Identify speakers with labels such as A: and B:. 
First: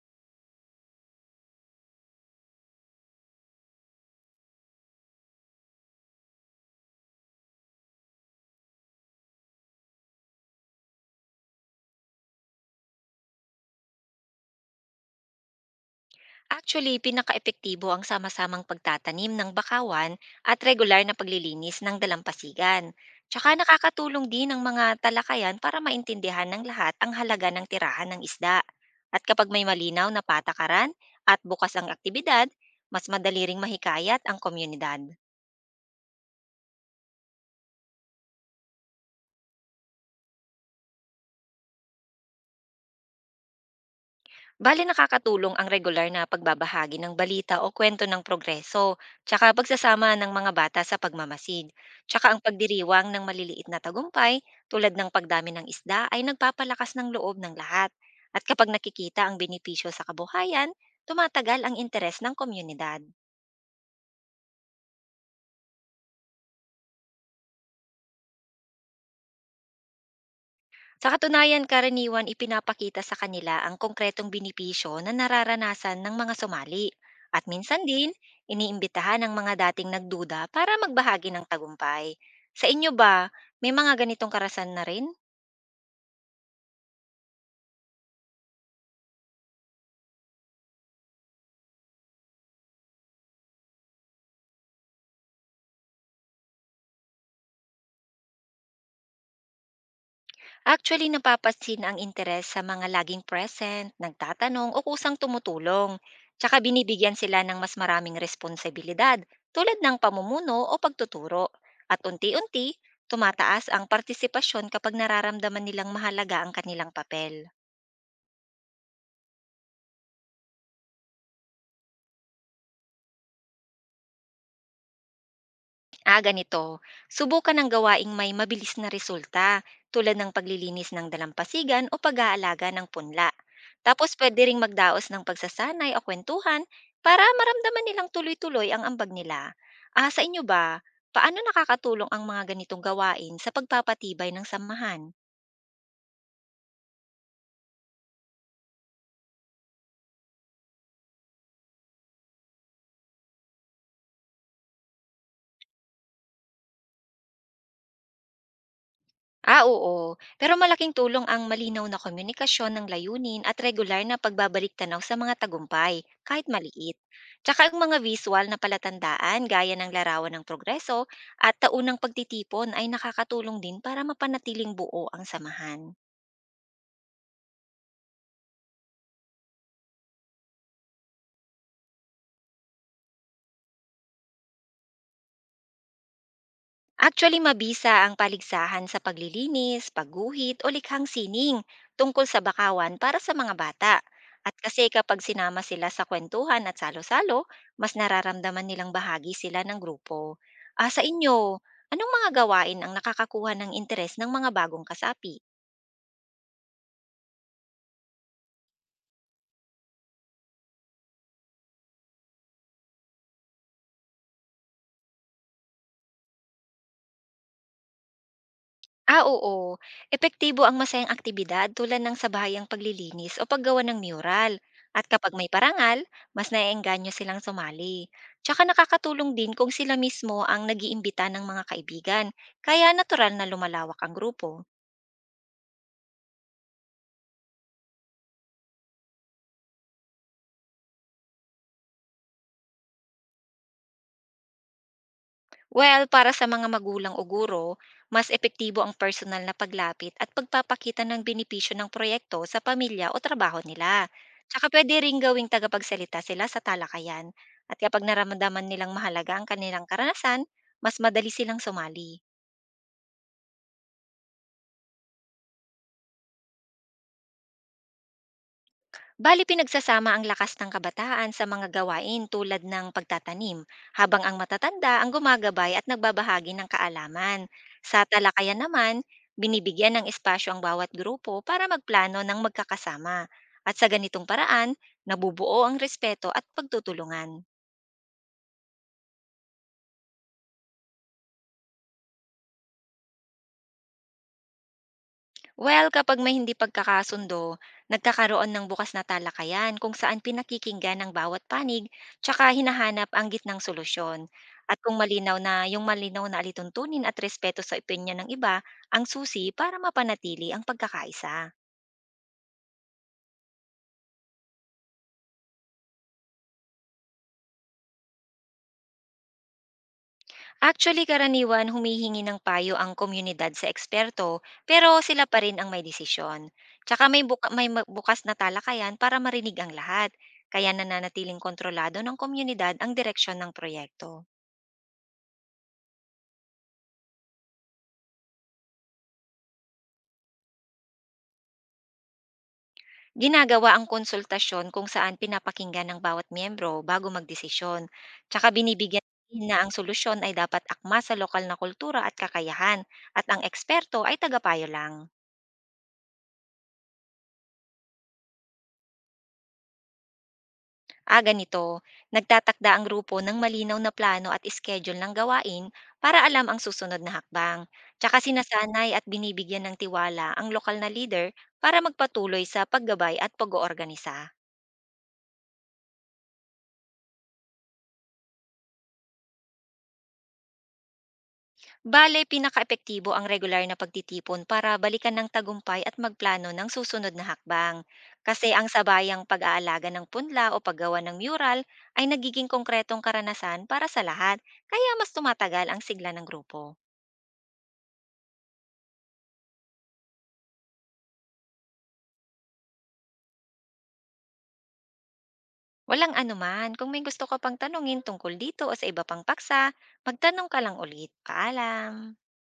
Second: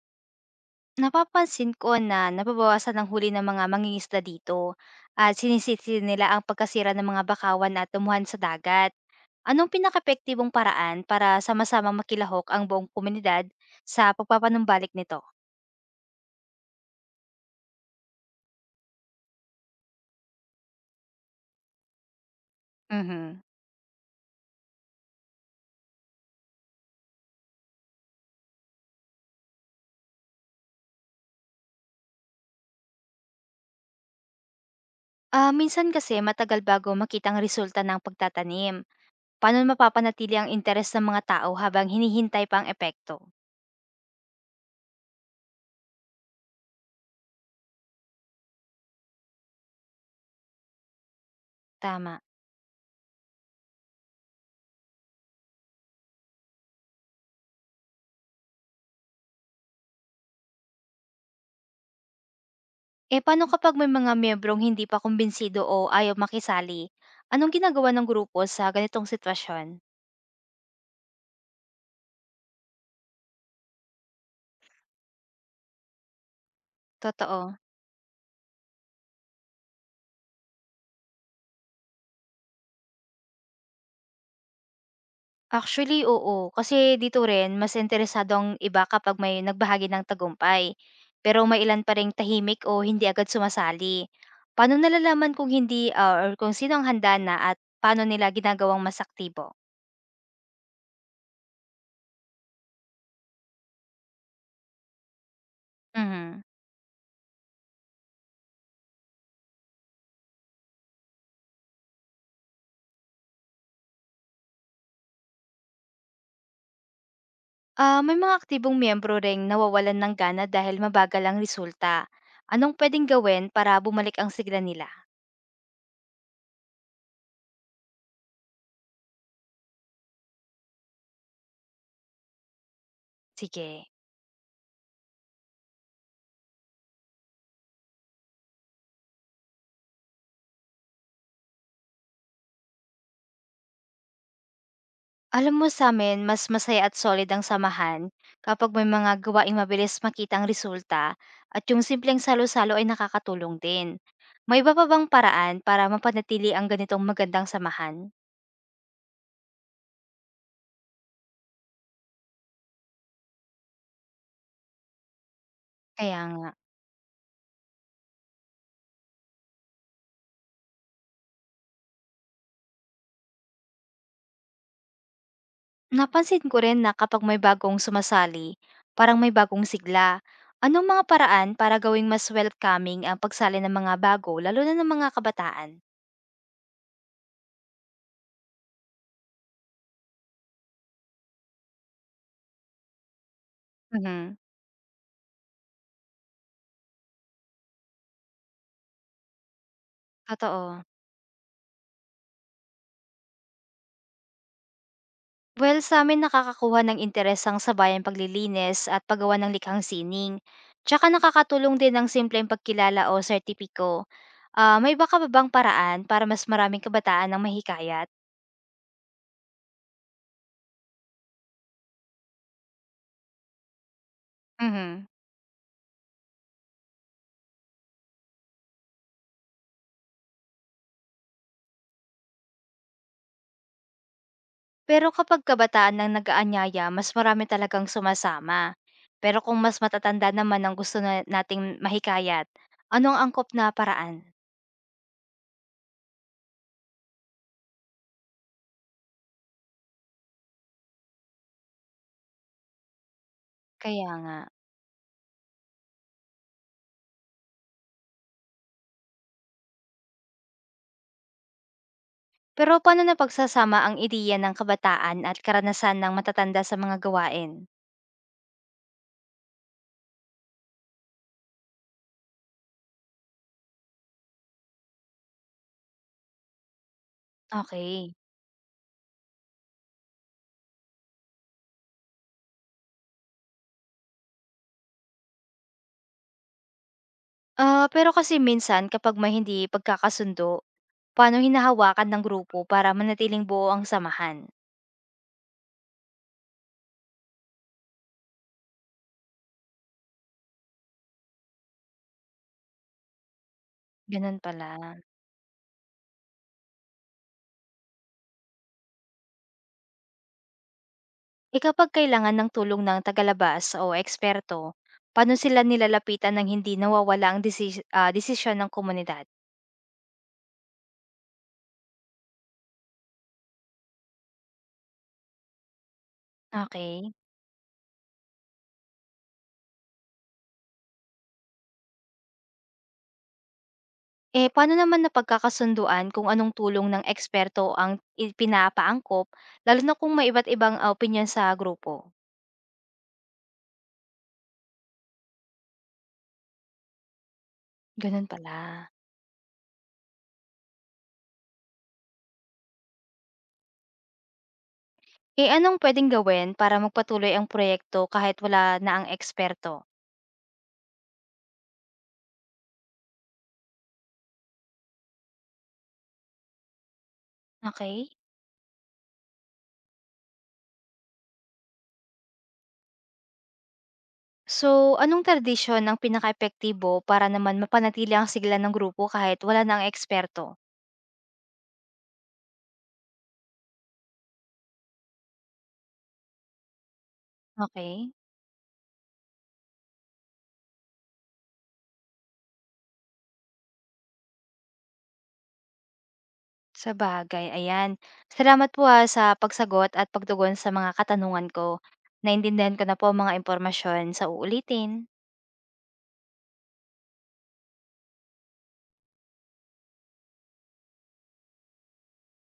A: Napapansin ko na nababawasan ang huli ng mga mangingisda dito at sinisisi nila ang pagkasira ng mga bakawan at tumuhan sa dagat. Anong pinakaepektibong paraan para sama-samang makilahok ang buong komunidad sa pagpapanumbalik nito?
B: Actually, pinakaepektibo ang sama-samang pagtatanim ng bakawan at regular na paglilinis ng dalampasigan.
A: Mhm.
B: Tsaka nakakatulong din ang mga talakayan para maintindihan ng lahat ang halaga ng tirahan ng isda. At kapag may malinaw na patakaran at bukas ang aktibidad, mas madali ring mahikayat ang komunidad.
A: Minsan kasi matagal bago makita ang resulta ng pagtatanim. Paano mapapanatili ang interes ng mga tao habang hinihintay pa ang epekto?
B: Bale nakakatulong ang regular na pagbabahagi ng balita o kwento ng progreso, tsaka pagsasama ng mga bata sa pagmamasid.
A: Tama.
B: Tsaka ang pagdiriwang ng maliliit na tagumpay tulad ng pagdami ng isda ay nagpapalakas ng loob ng lahat. At kapag nakikita ang benepisyo sa kabuhayan, tumatagal ang interes ng komunidad.
A: Eh, paano kapag may mga miyembrong hindi pa kumbinsido o ayaw makisali? Anong ginagawa ng grupo sa ganitong sitwasyon?
B: Sa katunayan, karaniwan ipinapakita sa kanila ang konkretong benepisyo na nararanasan ng mga sumali. At
A: Totoo.
B: minsan din, iniimbitahan ang mga dating nagduda para magbahagi ng tagumpay. Sa inyo ba, may mga ganitong karasan na rin?
A: Actually, oo. Kasi dito rin, mas interesado ang iba kapag may nagbahagi ng tagumpay. Pero may ilan pa rin tahimik o hindi agad sumasali. Paano nalalaman kung hindi or kung sino ang handa na at paano nila ginagawang mas aktibo?
B: Actually, napapansin ang interes sa mga laging present, nagtatanong o kusang tumutulong.
A: Mhm.
B: Tsaka binibigyan sila ng mas maraming responsibilidad tulad ng pamumuno o pagtuturo. At unti-unti, tumataas ang partisipasyon kapag nararamdaman nilang mahalaga ang kanilang papel.
A: May mga aktibong miyembro ring nawawalan ng gana dahil mabagal ang resulta. Anong pwedeng gawin para bumalik ang sigla nila?
B: Ah, ganito. Subukan ng gawaing may mabilis na resulta tulad ng paglilinis ng dalampasigan o pag-aalaga ng punla.
A: Sige.
B: Tapos pwede ring magdaos ng pagsasanay o kwentuhan para maramdaman nilang tuloy-tuloy ang ambag nila. Ah, sa inyo ba, paano nakakatulong ang mga ganitong gawain sa pagpapatibay ng samahan?
A: Alam mo, sa'min mas masaya at solid ang samahan kapag may mga gawaing mabilis makita ang resulta at yung simpleng salo-salo ay nakakatulong din. May iba pa bang paraan para mapanatili ang ganitong magandang samahan?
B: Ah, oo. Pero malaking tulong ang malinaw na komunikasyon ng layunin at regular na pagbabalik tanaw sa mga tagumpay,
A: Kaya
B: kahit
A: nga.
B: maliit. Tsaka ang mga visual na palatandaan gaya ng larawan ng progreso at taunang pagtitipon ay nakakatulong din para mapanatiling buo ang samahan.
A: Napansin ko rin na kapag may bagong sumasali, parang may bagong sigla. Anong mga paraan para gawing mas welcoming ang pagsali ng mga bago lalo na ng mga kabataan?
B: Actually, mabisa ang paligsahan sa paglilinis, pagguhit o likhang sining tungkol sa bakawan para sa mga bata.
A: Mhm,
B: At kasi kapag sinama sila sa kwentuhan at salo-salo, mas nararamdaman nilang bahagi sila ng grupo.
A: totoo.
B: Ah, sa inyo, anong mga gawain ang nakakakuha ng interes ng mga bagong kasapi?
A: Well, sa sa'min nakakakuha ng interes ang sabayang paglilinis at paggawa ng likhang sining. Tsaka nakakatulong din ang simpleng pagkilala o sertipiko. May baka ba bang paraan para mas maraming kabataan ang mahikayat?
B: Ah, oo. Epektibo ang masayang aktibidad tulad ng sabayang paglilinis o paggawa ng mural. At
A: Mhm.
B: kapag may parangal, mas naiengganyo silang sumali. Tsaka nakakatulong din kung sila mismo ang nagiimbita ng mga kaibigan, kaya natural na lumalawak ang grupo.
A: Pero kapag kabataan ng nag-aanyaya, mas marami talagang sumasama. Pero kung mas matatanda naman ang gusto na nating mahikayat, anong angkop na paraan?
B: Well, para sa mga magulang o guro, mas epektibo ang personal na paglapit at pagpapakita ng benepisyo ng proyekto sa pamilya o trabaho nila.
A: Kaya nga.
B: Tsaka pwede ring gawing tagapagsalita sila sa talakayan at kapag naramdaman nilang mahalaga ang kanilang karanasan, mas madali silang sumali.
A: Pero paano na pagsasama ang ideya ng kabataan at karanasan ng matatanda sa mga gawain?
B: Bali pinagsasama ang lakas ng kabataan sa mga gawain tulad ng pagtatanim, habang ang matatanda ang gumagabay at nagbabahagi ng kaalaman. Sa
A: Okay.
B: talakayan naman, binibigyan ng espasyo ang bawat grupo para magplano ng magkakasama. At sa ganitong paraan, nabubuo ang respeto at pagtutulungan.
A: Pero kasi minsan kapag may hindi pagkakasundo, paano hinahawakan ng grupo para manatiling buo ang samahan?
B: Well, kapag may hindi pagkakasundo, nagkakaroon ng bukas na talakayan kung saan pinakikinggan ng bawat panig tsaka hinahanap ang gitnang solusyon.
A: Ganun pala.
B: At kung malinaw na alituntunin at respeto sa opinyon ng iba ang susi para mapanatili ang pagkakaisa.
A: E kapag kailangan ng tulong ng tagalabas o eksperto, paano sila nilalapitan ng hindi nawawala ang desisyon ng komunidad?
B: Actually, karaniwan humihingi ng payo ang komunidad sa eksperto pero sila pa rin ang may desisyon. Tsaka
A: Okay.
B: may, buka- may ma- bukas na talakayan para marinig ang lahat kaya nananatiling kontrolado ng komunidad ang direksyon ng proyekto.
A: Eh paano naman napagkakasunduan kung anong tulong ng eksperto ang ipinapaangkop, lalo na kung may iba't ibang opinion sa grupo?
B: Ginagawa ang konsultasyon kung saan pinapakinggan ng bawat miyembro bago magdesisyon.
A: Ganun
B: Tsaka
A: pala.
B: binibigyan din na ang solusyon ay dapat akma sa lokal na kultura at kakayahan at ang eksperto ay tagapayo lang.
A: Eh, anong pwedeng gawin para magpatuloy ang proyekto kahit wala na ang eksperto?
B: Ah, ganito, nagtatakda ang grupo ng malinaw na plano at schedule ng gawain para alam ang susunod na hakbang.
A: Okay.
B: Tsaka sinasanay at binibigyan ng tiwala ang lokal na leader para magpatuloy sa paggabay at pag-oorganisa.
A: So, anong tradisyon ang pinakaepektibo para naman mapanatili ang sigla ng grupo kahit wala na ang eksperto?
B: Bale, pinakaepektibo ang regular na pagtitipon para balikan ng tagumpay at magplano ng susunod na hakbang.
A: Okey,
B: Kasi ang sabayang pag-aalaga ng punla o paggawa ng mural ay nagiging konkretong karanasan para sa lahat, kaya mas tumatagal ang sigla ng grupo.
A: sabagay, ayan. Salamat po, sa pagsagot at pagtugon sa mga katanungan ko. Naintindihan ko na po ang mga impormasyon. Sa uulitin.
B: Walang anuman, kung may gusto ka pang tanungin tungkol dito o sa iba pang paksa, magtanong ka lang ulit. Paalam!